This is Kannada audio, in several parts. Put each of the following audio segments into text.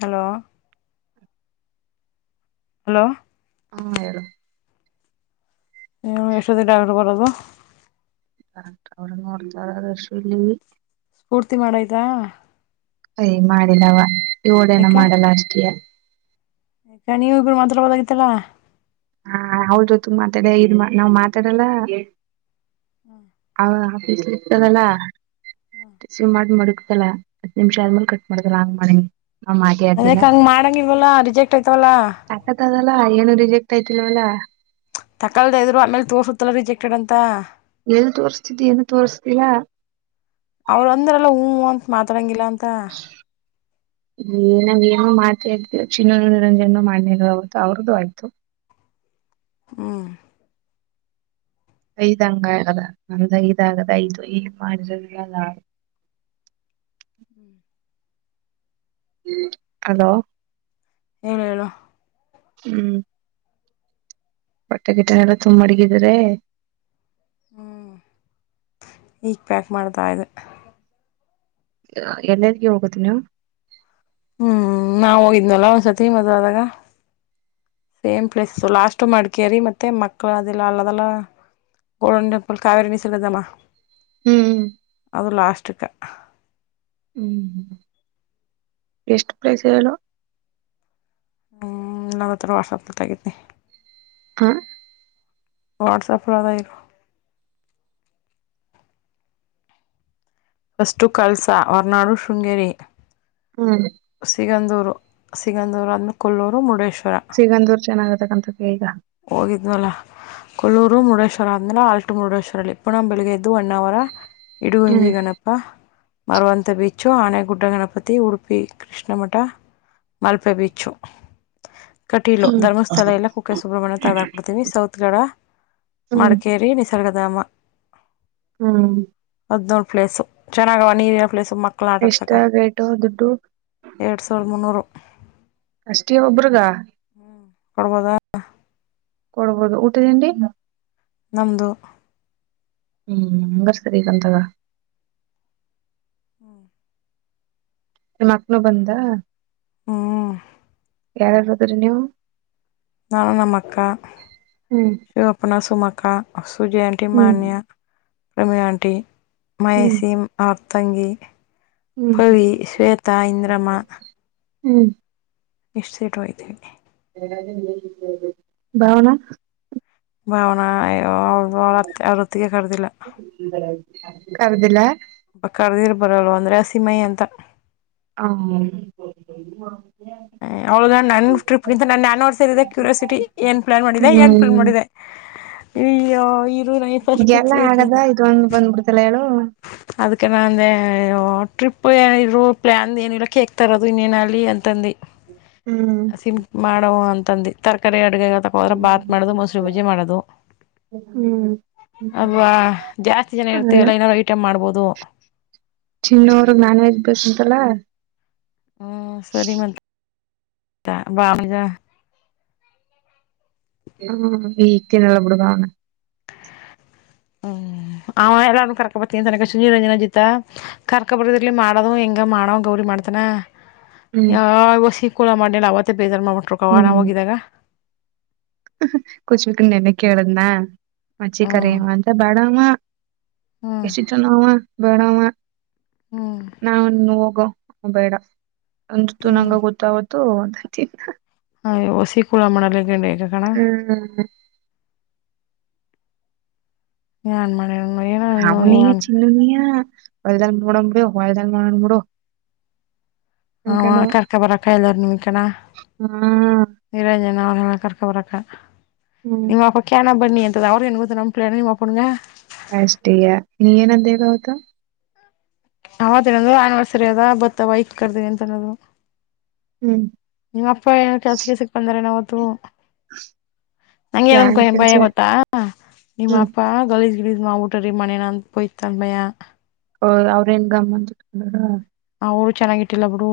ಹಲೋ ಹಲೋ ಹಾ ಯಾರು ಹ ಯಶವದೀ ಡಾಕ್ಟರ್ ಬರದು [unintelligible] ಡಾಕ್ಟ ಅವ ನೋಡ್ತರಶ ಇಲ್ಲಿ [unintelligible] ಪೂರ್ತಿ ಮಾಡಯ್ತಾ ಯ ಮಾಡಿಲ್ಲವ ಓಡೇನ ಯಾಕ ಮಾಡಲ್ಲ ಅಷ್ಟೆಯ ಯಾಕ ನೀವು ಇಬ್ರು ಮಾತ್ರಾಡ್ಬೋದಾಗಿತ್ತಲ್ಲಾ ಹಾ ಅವ್ರ ಜೊತೆ ಮಾತಾಡ ಇದ ನಾವ್ ಮಾತಾಡಲ್ಲ ಹ್ಮ್ [inaudible] ಹ ಆಫೀಸ್ ಇತದಲ್ಲ [unintelligible] ಸುಮಾರು ಮಾಡ್ ಮಡುಗು [unintelligible] ಲ್ಲ ಹತ್ ನಿಮಿಷ ಆದ್ಮೇಲೆ ಕಟ್ ಮಾಡ್ತಲ್ಲಾ ಹಂಗ ಮಾಡಿ ಅದಕ್ಕ ಹಂಗ ಮಾಡಂಗಿಲ್ವಲ್ಲಾ ರಿಜೆಕ್ಟ್ ಯತವಲ್ಲ ಕಯತಿ ಇಲ್ಲ [unintelligible] ತಕಾಲದೆ ಇದ್ರು ಆಮೇಲೆ ತೋರ್ಸುತ್ತಲ್ಲ ರಿಜೆಕ್ಟಡ್ ಅಂತ ಎಲ್ ತೋರ್ಸ್ತಿದಿ ಏನು ತೋರ್ರಿಸುತಿಲ್ಲ ಮಾತಡಂಗಿಲ್ಲ ಹನ [unintelligible] ನಾ ಮಾತಾವಿ ಚಿನ್ನ ನಿರಂಜನ ಮಾಡ್ಲಿ ಅವತ್ತು ಅವ್ರದ್ದು ಆಯ್ತು ಹ್ಮ್ ಐದ್ ಹಂಗ ಆಗದ ನಮ್ದೈದು ಆಗದ ಐದು ಏನ್ ಮಾಡಿರದಿಲ್ಲ ಲಾ [unintelligible] ಹ್ಮ್ [inaudible] ಅದು ಏನು ಹೇಳಏನು ಹ್ಮ್ ಬಟ್ಟೆ ಗಿಟ್ಟೆ ಎಲ್ಲ ತುಂಬು ಮಡಗಿದ್ರೆಯೇ ಹ್ಮ್ ಈಗ ಪ್ಯಾಕ್ ಮಾಡ್ತಾ ಇದೆ ಎ ಎಲ್ ಎಲ್ಲಿಗೆ ಹೋಗುದು ನೀನು ಹ್ಮ್ ನಾವು ಹೋಗಿದ್ನಲ್ಲ ಒಂದ್ಸರ್ತಿ ಮದ್ ಆದಾಗ ಸೇಮ್ ಪ್ಲೇಸ್ಸ ಲಾಸ್ಟ್ ಮಡಿಕೇರಿ ಮತ್ತೆ ಮಕ್ಳ ಅದೆಲ್ಲ ಅಲ್ಲದೆಲ್ಲ ಗೋಲ್ಡನ್ ಟೆಂಪಲ್ ಕಾವೇರಿ ಮೀಸಲದಮ್ಮ ಹ್ಮ್ [unintelligible] ಅವರು ಲಾಸ್ಕ್ಕ ಹ್ಮ್ ಎಷ್ಟಟ್ ಪ್ಲೇಸ್ ಹೇಳಲ್ಲ ಹ ನಾನ ಹತ್ರ ವಾಟ್ಸಾಪ್ನಲ್ಲಿ ತಗಿದ್ದೀನಿ ಹ ವಾಟ್ಸಆಪ್ಲ್ಲದ ಇರ ಫಸ್ಟು ಕಲ್ಸಾ ಹೊರ್ನಾಡು ಶೃಂಗೇರಿ ಹ್ಮ್ ಸಿಗಂದುರ್ ಸಿಗಂಧೂರು ಅಂದ್ಮೇಲೆ ಕೊಲ್ಲೂರು ಮುರುಡೇಶ್ವರ್ ಸಿಗಂದೂರ್ ಚೆನ್ನಾಗತಕ್ಕಂತ ಈಗ ಹೋಗಿದ್ವಲ್ಲ ಕೊಲ್ಲೂರು ಮುರುಡೇಶ್ವರ ಅಂದ ಆಲ್ಟ ಮೂರುಡೇಶ್ವಲ್ಲಿ ಇಪ್ಪು ನಮ್ಮ ಬೆಳಗ್ಗೆದ್ದ ಒನ್ ಅವರ ಹ್ಮ್ ಇಡುಗಂಜಿಗಣಪ್ಪ ಮರುವಂತ ಬೀಚ್ಚು ಆನೆಗುಡ್ಡ ಗಣಪತಿ ಉಡುಪಿ ಕೃಷ್ಣಮಠ ಮಲ್ಪೆ ಬೀಚು. ಹ್. ಕಟಿಲೋ ಹ್ಮ್ ಧರ್ಮಸ್ಥಳ ಎಲ್ಲ ಕುಕ್ಕಸುಬ್ರ್ ಸುಬ್ರಹ್ಮಣ ತೆಗ್ದಾಕ್ಬಿಡ್ತೀವಿ. ಸೌತ್ ಗಡ ಹ್ಮ್ ಮಡಿಕೇರಿ ನಿಸರ್ಗಧಾಮ. ಹ್ಮ್. ಒದ ನಡ್ ಪ್ಲೇಸ್ ಚನ್ನಾಗವ ನೀರಿನ ಪ್ಲೇಸ್ ಮಕ್ಕಳ್ ಎಷ್ಟ ಆಟಾಡ್ಸಕ. ರೇಟು ದುಡ್ಡು ಎರಡು ಸಾವಿರದ್ ಮುನ್ನೂರು. ಅಷ್ಟೇ ಒಬ್ರಗ. ಹ್ಮ ಕೊಡ್ಬೋದಾ ಹ್. [unintelligible] ಕೊಡ್ಬೋದು ಊಟತಿಂಡಿ ನಮದು. ಹ್ಮ್ ಮಂಗರ್ ಸರಿ ಬಂತಾಗ. [unintelligible] ಹ್ಮ್. ನಿ ಮಕ್ನು ಬಂದಾ. ಹ್ಮ್. ಯಾರಾರದರ [unintelligible] ನೀವು. ನಾನು ನಮ್ಮಕ್ಕ. ಹ್ಮ್ ಶಿವಪ್ಪನ ಸುಮಕ್ಕ್ ಕಾ ಆಸ್ ಸುಜಯಾನ್ಟಿ ಹ್ಮ್ ಮಾನ್ಯ. ಪ್ರಮಿ ಆಂಟಿ. ಹ್ಮ್ ಮೈಸೀಮ್ ಆಪ್ ತಂಗಿ. ಹ್ಮ್ ಪವಿ ಶ್ವೇತಾ ಇಂದ್ರಮ್ಮ. ಹ್ಮ್. ಎಷ್ಟ್ ಸೀಟ್ ಹೋಯ್ತೀವಿ. [unintelligible] ಬಾವನಾ. ಭಾವನಾ ಎಗ್ ಅವ್ರ್ ಅವ್ರ್ತ್ ಅವರೊತ್ತಿಗೆ ಕರ್ದಿಲ್ಲ. [unintelligible] ಕರ್ದಿಲ್ಲ ಕಡದಿರ್ ಬರಲ್ವ ಒಂದ್ರೆ ಹಸಿಮಯಿ ಅಂತ. ಹ್ಮ್. [unintelligible] ಏ ಅವಳ್ಗ ನನ್ ಟ್ರಿಪ್ಗಿಂತ ನನ್ ಆನಿವರ್ಸಿದೆ ಕ್ಯೂರಿಯಾಸಿಟಿ ಏನ್ ಪ್ಲಾನ್ ಮಾಡಿದೆ ಏನ್ ಫ್ಲಾನ್ ಹ್ಮ್ ಮಾಡಿದೆ. ಇ ಯೋ ಇರು ನಾಯಿಫ್ ಫಸ್ಟ್ ಟ್ರಿಪ್ ಎಲ್ಲ ಆಗದ ಹೋಯ್ತಿನಿ ಇದೊಂದು ಬಂದ್ಬಿಡ್ತಲ್ಲ ಹೇಳು ಅದ್ಕೆ ನ ಅಂದೆ ಏ ಓ ಟ್ರಿಪ್ ಏನಿದ್ರು ಪ್ಲ್ಯಾನ್ದ್ ಏನು ಇಲ್ಲ ಕೇಕ್ತರೋದು ಇನ್ನೇನಲ್ಲಿ ಅಂತಂದಿ. ಹ್ಮ್ ಸಿಂಪ್ ಮಾಡವ್ವ ಅಂತ್ ತಂದಿ ತರ್ಕಾರಿಕ ಬೇಗ ಏಗರ್ತಕೋ ಬಂದ್ರ್ ಬಾತ್ ಮಾಡೋದು ಮೊಸರು ಬಜ್ಜಿ ಮಾಡೋದು. ಹ್ಮ್ [unintelligible] ಅವಾ ಜಾಸ್ತಿ ಜನ ಅದೇ ಇರ್ತಿವಲ್ಲ ಏನಾದ್ರು ಐಟಮ್ ಮಾಡ್ಬೋದು. ಚಿನ್ನೋರ್ಗ್ ನಾನ್ ವೆಜ್ ಬೆಸಂತಲ್ಲ. ಹ್ಮ ಸರಿ ಮಂತ್. ತ್ತ ಬಾಮಜ. ಹ ಎ ಏನಿಲ್ಲ ಬಿಡು ಗನ ಹ್ಮ್ ಅವ ಎಲ್ಲ ಕರ್ಕ ಬರ್ತ ತನಕ ಸುನೀರಂಜನ ಜಿತ ಕರ್ಕ ಬರ್ದರ್ಲಿ ಮಾಡೋದು ಹೆಂಗ ಮಾಡವ ಗೌರಿ ಮಾಡ್ತಾನ ಹ್ಮ್ ಯಾವ ವಸಿ ಕುಲ ಮಾಡಲೇ ಅವತ್ತೆ ಬೇಜಾರ್ ಮಾಡಟ್ರು ಕ ಅವ ನಾ ಹೋಗಿದಾಗ ಕೊಚಕ್ಕ ನಿನ್ನೆ ಕೇಳದ್ನಾ ಮಚ್ಚಿಕರ ಹ್ಮ್ ಅಂತ ಬಡವ [inaudible] ಹ್ಮ್ ಎಸಿಚ ನಾವ [unintelligible] ಬಿಡವ [unintelligible] ಹ್ಮ್ ನಾನ ಹೋಗ ಹ ಬೇಡ ಅಂಜುತ್ತು ಹ್ಮ್ ನಂಗ ಗೊತ್ತಾಗುತ್ತ ಥೂ ನನ್ ತಿನ್ನು [unintelligible] ಹ ಒಸಿ ಕುಳ ಮಣಲ್ಲ ಹ್ಮ್ ಹಾನ್ ಮಾಡ ಔನಿಯ ಚಿಲ್ಲುನಿಯಾ ವಲ್ದಾನ ನೋಡನ್ ಬಿಡು ವಲ್ದಾನ ನೋಡನ್ ಮೂಡೋ ಹ ಕರ್ಕ ಬರ ಕಾಯಲ್ಲ ನಿಮಿಕಣ ಹಾ ನಿರಂಜನ ಅವ ಕರ್ಕ ಔರಕ ಹ್ಮ್ ನಿಮ್ಮ ಅಪ ಕೆಣ ಬನ್ನಿ ಅಂತ ಅ [unintelligible] ಅವರು ಎಂಬತ್ತು ನಂಬಪಿನ ನೀ ಮಾ ಮಾಡ್ಣಗೆ ಅಷ್ಟಯ ನೀ ಏನಂದೇ ಅವತ್ತು ಅವತ್ತನದು ಆನಿವರ್ಸರಿ ಅದ ಬತ್ತ ಬ ಇಕ್ ಕರ್ದೀನಿ ಅಂತ ಅನ್ನದು ಹ್ಮ್ ನಿಮ್ಮ ಅಪ್ಪ ಏನ ಕೆಲ್ಸಕ್ಕೆ ಸಿಕ್ ಬಂದರೆ ಅವ ಹ್ಮ ಯಾನ್ ನಂಗೇನೊಂದ ಭಯ ಕೆಲ್ಸ ಗೊತ್ತಾ ನಿಮ್ಮ ಹ್ಮ ಅಪ್ಪ ಗಲಜ ಗಲೀಜ್ ಮಾಡ್ಬಿಟ್ಟರೆ ಮನೆಯಲ ಅಂತ ಭಯ ಓ ಅವ್ರೇನ್ ಗಮ್ಮತ್ ಅವರು ಚೆನ್ನಾಗಿ ಇಟ್ಟಿಲ್ಲ ಬಿಡು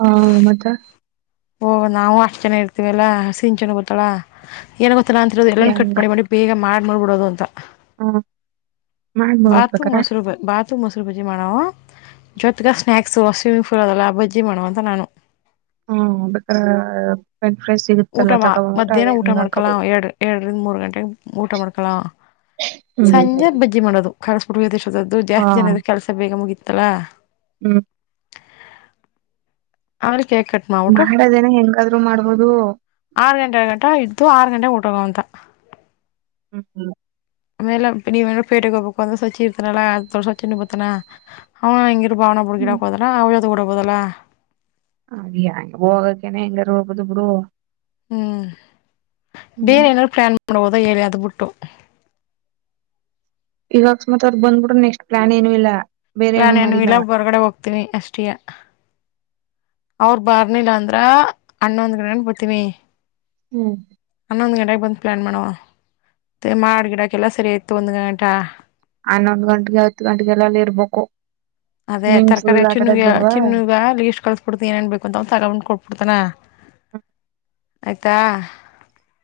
ಹಾ ಮತ್ತೆ ಓಹ ನಾವು ಅಷ್ಟ್ ಜೆನ ಇರ್ತಿವಿಲ್ಲಾ ಸಿನ್ ಚನ ಬತಳ ಏನ್ ಗೊತ್ತ ಅಂತ ಎಲ್ಲ ಕಟ್ ಮಾಡಿ ಬೇಗ ಮಾಡ ಮಾಡ್ಬಿಡೋದು ಅಂತ ಹಾ ಮಾಡ ಬಾತು ನೋಡ್ಬೇಕಾರ ಮೊಸರು ಬ ಬಾತು ಮೊಸರು ಬಜ್ಜಿ ಮಾಡವ ಜೊತ್ಗ ಸ್ನಾಕ್ಸ್ ಸ್ವಿಮ್ಮಿಂಗ್ ಪಫೂಲ್ ಅದೆಲ್ಲ ಬಜ್ಜಿ ಮಾಡವ ಅಂತ ನಾನು ಹ್ಮ್ ಅಕ ಊಟ ಮಾ ಮಧ್ಯಾಹ್ನ ಊಟ ಮಾಡ್ಕಳ ಹಾಕೋಬಹುದು ಎರಡ್ ಎರಡರಿಂದ ಮೂರು ಗಂಟೆಗೆ ಊಟ ಮಾಡ್ಕಳ ಸಂಜೆ ಬಜ್ಜಿ ಮಾಡೋದು ಕರ್ಸ್ ಬಿಯಾಡಿಶ್ಟ್ ಅದು ಹ ಜಾಸ್ತಿ ಜನ ಇದ್ರೆ ಕೆಲಸ ಬೇಗ ಮುಗಿತಾಧ್ ತಲಾ ಹ್ಮ್ ಅವ್ರಿಗ್ ಕೇಕ್ ಕಟ್ ಮಾಡ್ಬಿಟ್ಟು ಮಾಡದೇನ ಹೆಂಗಾದ್ರು ಮಾಡ್ಬೋದು ಆರು ಗಂಟೆ ಗಂಟ ಇದ್ದು ಆರು ಗಂಟೆ ಪ್ರಗಂತ ಹ ಹ್ಮ ಆಮೇಲೆ ನೀವೇನಾದ್ರೂ ಪೇಟೆಗ್ ಹೋಗ್ಬೇಕಾದ್ರೆ ಸಚಿ ಇರ್ತಾರಲ್ಲ ಸಚಿನ್ ನು ಬರ್ತಾನಾ ಹಾ ಅಂಗ್ ಭಾವನ ಬುಡ್ಗ್ ಹ್ಮ್ ಹಿಡಾಕ್ಹೋಧ್ಲಾ ಅವ್ರು ಕೋಡ್ಬೋದಲಾ ಹ ಹಾಗೆ ಹೋಗಕ್ಕೇನೆ ಹೆಂಗಾರ ಹೋಗುದು ಬಿರು ಹ್ಮ್ ಬೇರ್ ಏನರು ಪ್ಲಾನ್ ನಡ ಹದ ಎಳಿಯ ಅದ ಬಿಟ್ಟು ಈಗ ಅಕ್ಸ್ ಮತ್ ಅವದ ಬಂದ್ಬಿಟ್ರ ನೆಕ್ಸ್ಟ್ ಪ್ಲಾನ್ ಏನು ಇಲ್ಲ ಬೇರೆ ಆ ಏನು ನಾನೇನ್ ಮಾಡಿಲ್ಲ ಇಲ್ಲಾ ಹೊರ್ಗಡೆ ಹೋಗ್ತೀನೀ ಅಷ್ಟೆಯ ಅವ್ರ ಬಾರ್ನಿಲ್ಲ ಅಂದ್ರ ಅಣ್ಣ ಒಂದ್ ಗಡೆ ಬರ್ತೀನಿ ಅನ್ನೊಂದ್ ಗಟ ಬಂದ ಪ್ಲಾನ್ ಮಾಡುವ ಮ ಮಾಡ ಗಿಡಕ್ಕೆ ಎಲ್ಲ ಸರಿ ಆಯ್ತು ಒಂದ ಗ ಗಂಟಾ ಹನ್ನೊಂದು ಗಂಟೆಗೆ ಹತ್ತು ಗಂಟೆಗೆಲ್ಲಲ್ಲಿ ಇರ್ಬೇಕು ಅದೇ ಸ್ವಿಮ್ಮಿಂಗ್ ತರಕಿಯ ಪೂಲ್ ಆಟ ಚಿನ್ನುಗ ಆಡೋದ್ ಬೇಡವಾ ಚಿನ್ನುಗ ಅಲ್ಲಿ ಇಷ್ಟ್ ಕಳಸ್ಬಿಡ್ತನಿ ಏನೇನ್ ಬೇಕು ಅಂತ ಒ ತಗಬೊಂಡ್ ಕೊಟ್ಬಿಡ್ತಾನ ಆಯ್ತಾ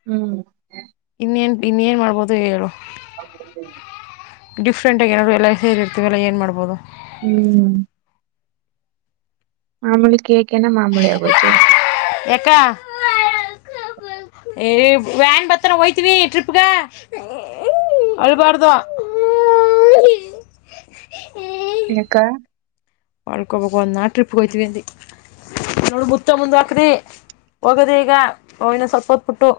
ಹ್ಮ್ ಇನ್ನ ೇನು ಮಾಡಬೋದು ಹೇಳು ಹ [unintelligible] ಡಿಫ್ರೆಂಟಾಗಿ ಏನಾದರು ಎಲ್ಲ ಸೇರಿರ್ತೀವೆ [unintelligible] ಲ್ಲ ಏನು ಮಾಡ್ಬೋದು ಹ್ಮ್ ಮಾಮೂಲಿ ಕೇಕ್ ಏನ ಮಾಮೂಲಿ ಆಗೋಯ್ತು ಎಕ್ಕ ವ್ಯಾನ್ ಬರ್ತಾವ್ ಟ್ರಿಪ್ಗೆ ಅಳಬಾರದು ಇಕ್ಕ ಮಾಡಳ್ಕೊಬೇಕು ಒಂದ್ ನಾ ಟ್ರಿಪ್ ಹೋಯತಿವಿ ಅಂದಿ ನೋಡ ಮುತ್ತ ಮುಂದ್ ಹಾಕ್ರಿ ಹೋಗದಿ ಈಗ ಅವಿನ ಸ್ವಪ ಹೊತ್ಬಿಟ್ಟು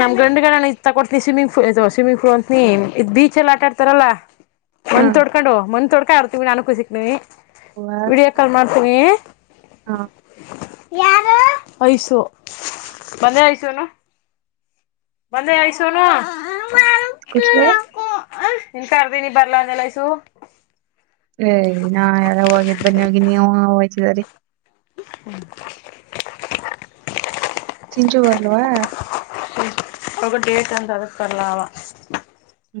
ನಮ ಗಂಡ್ಗಳ ಇ ತಕೋತನಿ ಸ್ವಿಮ್ಮಿಂಗ್ ಪೂಲ್ ಸ್ವಿಿಂಗ್ ಫೂಲ್ ಅಂತನಿ ಇದ್ ಬೀಚ್ಲ್ಲಿ ಆಟಾಡ್ತಾರಲ್ಲ ಒಂದ ಹವ ತೊಡ್ಕೊಂಡು ಮಂದ ತೊಡ್ಕಾ ಇರ್ತೀವಿ ನಾನು ಸಿಕ್ ನೀವಿ [unintelligible] ವಿಡಿಯೋ ಕಾಲ್ ಮಾಡ್ತೀವಿ ಹ ಯಾರ ಐಸು ಬಂದಯ ಐಸುನ್ನೂ ಬಂದಯ ಐಸುನ್ನೂ ಕುಚ್ವೆ ಹ ನಿಂಕರ್ದಿ ನೀ ಬರ್ಲಾಂದೆಲೈಸು ಐ ನಾಯಾರ ಓಗಿದ್ಬನ್ನಿಯೋಗಿ ನೀವೂವ ಓಯ್ತಿದರಿ [unintelligible] [unintelligible] ಸಿಂಚು ಬರ್ಲ್ವಾ ಅವ ಡೇಟಂತ ಅದಕ್ ಬರ್ಲಾ ಅವ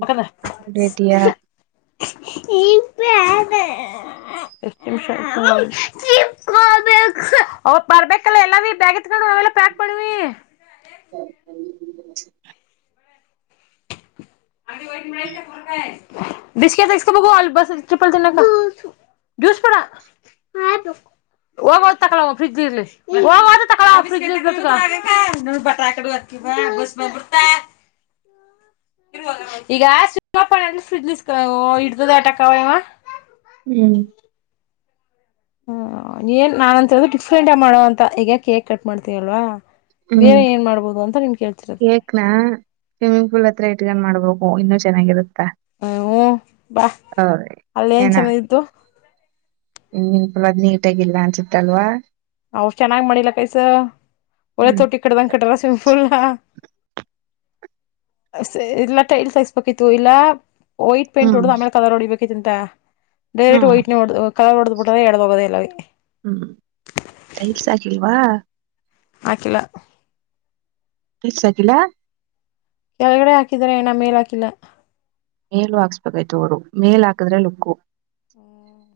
ಮಕಂದ ನಂಗು ಡೇಟಿಯಾ ಅತ್ನಿಂಶ ಟಿಪ್ಗೋಬೇಕು ಅವಬರ್ಬೇಕಲ್ಲ ಎಲ್ಲವಿ ಬ್ಯಾಗೆತ್ಕಂಡು ನಾವೆಲ್ಲ ಪ್ಯಾಕ್ ಮಾಡುವಿ [unintelligible] [unintelligible] ಬಿಸ್ಕೆಟ್ ತಗಿಸ್ಕಬೋಗೂ ಅಲ್ ಬಸ್--ಟ್ರಿಪ್ಪಲ್ ತಿನ್ನಕ ಜೂಸು ಜುಸ್ಬೇಡ ಆ ಬೇಕು ಒಗವಟ್ ತಕಲವ್ ಫ್ರಿಗ್ಲೀರ್ಲಿ ವಾಗಾಕ ಬಸಬಂಬುಡುತ್ತ [unintelligible] ಈಗ [unintelligible] ಇಡ್ದದೆ ಆಟ ಕವ್ವ ಇವ [unintelligible] ಹ್ಮ್ ಹ್ಮ ಏನ್ ನಾನಂತಿರದು ಡಿಫ್ರೆಂಟಾಗ್ ಮಾಡವಂತ ಈಗ ಕೇಕ್ ಕಟ್ ಮಾಡ್ತೀವಲ್ವಾ ಹ್ಮ್ ಬೇರೆ ಏನ್ ಮಾಡ್ಬೋದು ಅಂತ ನಿನ್ ಕೇಳ್ತಿರೋದು ಕೇಕ್ನ ಸ್ವಿಮ್ಮಿಂಗ್ ಪೂಲತ್ರ ಇಟ್ಕೊಂಡ್ ಮಾಡ್ಬೇಕ್ ಓ ಇನ್ನ ಚೆನ್ನಾಗಿರುತ್ತಾ ಐ ಊ ಬಾ ಅಲ್ಲೆಂಚೆನಾಗಿದ್ದು ಮಿಂಗ್ ಪೂಲದ್ನೀಟಾಗಿಲ್ಲನ್ಸುತ್ತಲ್ವ ವ್ರ್ ಚೆನಾಗ್ಮಾಡಿಲ್ಲಕೈಸು ಒಳ್ಳೆ ಹ್ಮ್ ತೊಟ್ಟಿ ಕಟ್ದಂಗ್ಕಟ್ಟರ ಸಿಂಪುಲ್ನ [unintelligible] ಹಾ ಸ್ [unintelligible] ಇಲ್ಲ ಟೈಲ್ಸಕ್ಸ್ಬಕಿತ್ತು ಇಲ್ಲ [unintelligible] ವೈಟ್ ಹ್ಮ್ ಪೈಂಟೋಡ್ದು ಆಮೇಲ್ ಕಲರೋಡಿಬೇಕ್ ಇದ್ರಂತ ಹ್ಮ ಡೈರೆಕ್ಟ್ ವೈಟ್ನೆ ವಡ್ದ್ ವ್ [unintelligible] ಕಳರೋಡ್ದ್ಬುಟರ ಎಡ್ದೋಗದ ಎಲ್ಲವಿ [unintelligible] ಹ್ಮ್ ಟೈಲ್ಸಕ್ಕಿಲ್ವ ಆಕಿಲ್ಲ ಟೈಲ್ಸಾಕಿಲ್ಲಾ ಕೆಳಗಡೆ ಆಕಿದರೆ ಅಣ್ಣ ಮೇಲಾಕಿಲ್ಲ ಮೇಲು ಹಾಕ್ಸ್ಬೇಕಾಯ್ತು ಅವ್ರು ಮೇಲಾಕುದ್ರೆ ಲುಕ್ಕು [inaudible]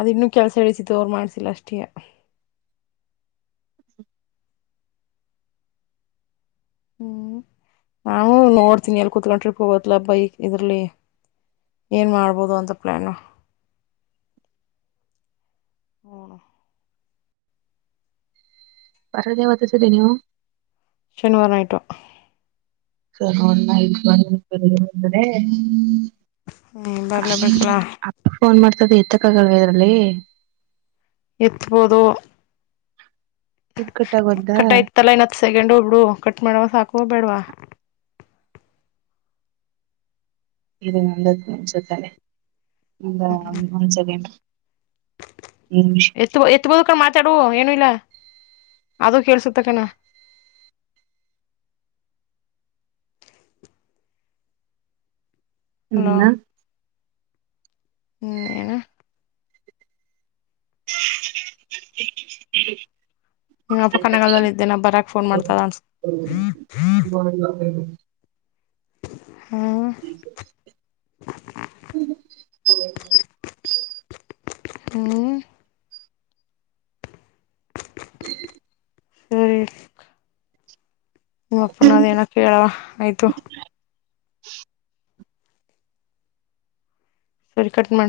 ಅದಿನ್ನು ಕೆಲ್ಸಇಡೀತಿತ್ತು ಅವರ್ಮಾಡ್ಸಿಲ್ಲ ಅಷ್ಟಿಯ ಹ್ಮ್ ನಾವು ನೋಡ್ತೀನಿ ಎಲ್ಕುತ್ತಂಡ್ ಟ್ರಿಪ್ ಹೋಗತ್ಲಪ್ಪ ಈ ಇದರ್ಲಿ ಏನ್ ಮಾಡ್ಬೋದು ಅಂತ ಪ್ಲಾನು ಬರದ್ಯಾವತ್ತಾ ಸರಿ ನೀವು ಶನಿವಾರ ನೈಟು [unintelligible] ಹ್ಮ್ ಬರ್ಲೇಬೇಕಲ್ಲ ಅಪ್ಪ ಫೋನ್ ಮಾಡ್ತದ ಎತ್ತಕಾಗಲ್ವ ಇದರ್ಲಿ [unintelligible] ಎತ್ಬದೋ ಇಕಟ್ಟುಆಗಾಯೊತ್ತಾ ಸೆಕೆಂಡ್ ಒಬ್ಡು ಕಟ್ ಮಾಡವ ಸಾಕ ಬೇಡವಾ ಇದು ಒಂದಕ್ಕ ನಿಂಚ ತಲೆೆ ಹ್ಮ್ ಒಂದು ಸೆಕೆಂಡ್ ನಿಮಿಷ ಎತ್ ಎತ್ತ ಬೋದ ಕಡೆ ಮಾತಾಡು ಏನು ಇಲ್ಲ ಅದು ಕೇಳಿಸುತ್ತಾ ತಕಣ ಅಲೋ ಹ್ಮ ಹ್ಮ್ ಏನ ಹ [unintelligible] ನಿಮ್ಮ ಅಪ್ಪ ಕನಗಾಲದದಲ್ಲಿ ಇದ್ದೇನೆ ಬರಕ ಫೋನ್ ಮಾಡ್ತಾರ ಅನ್ ಹ ಹ ಹ ಹ್ಮ ಹೇ ಹ್ಮ್ ಹ್ಮ ಸರಿ ನಿಮ್ಮಪ್ಪನಾದೇಏನಕ್ಕ ಹೇಳವ ಆಯ್ತು ಸರಿ ಕಟ್ ಮಾಡ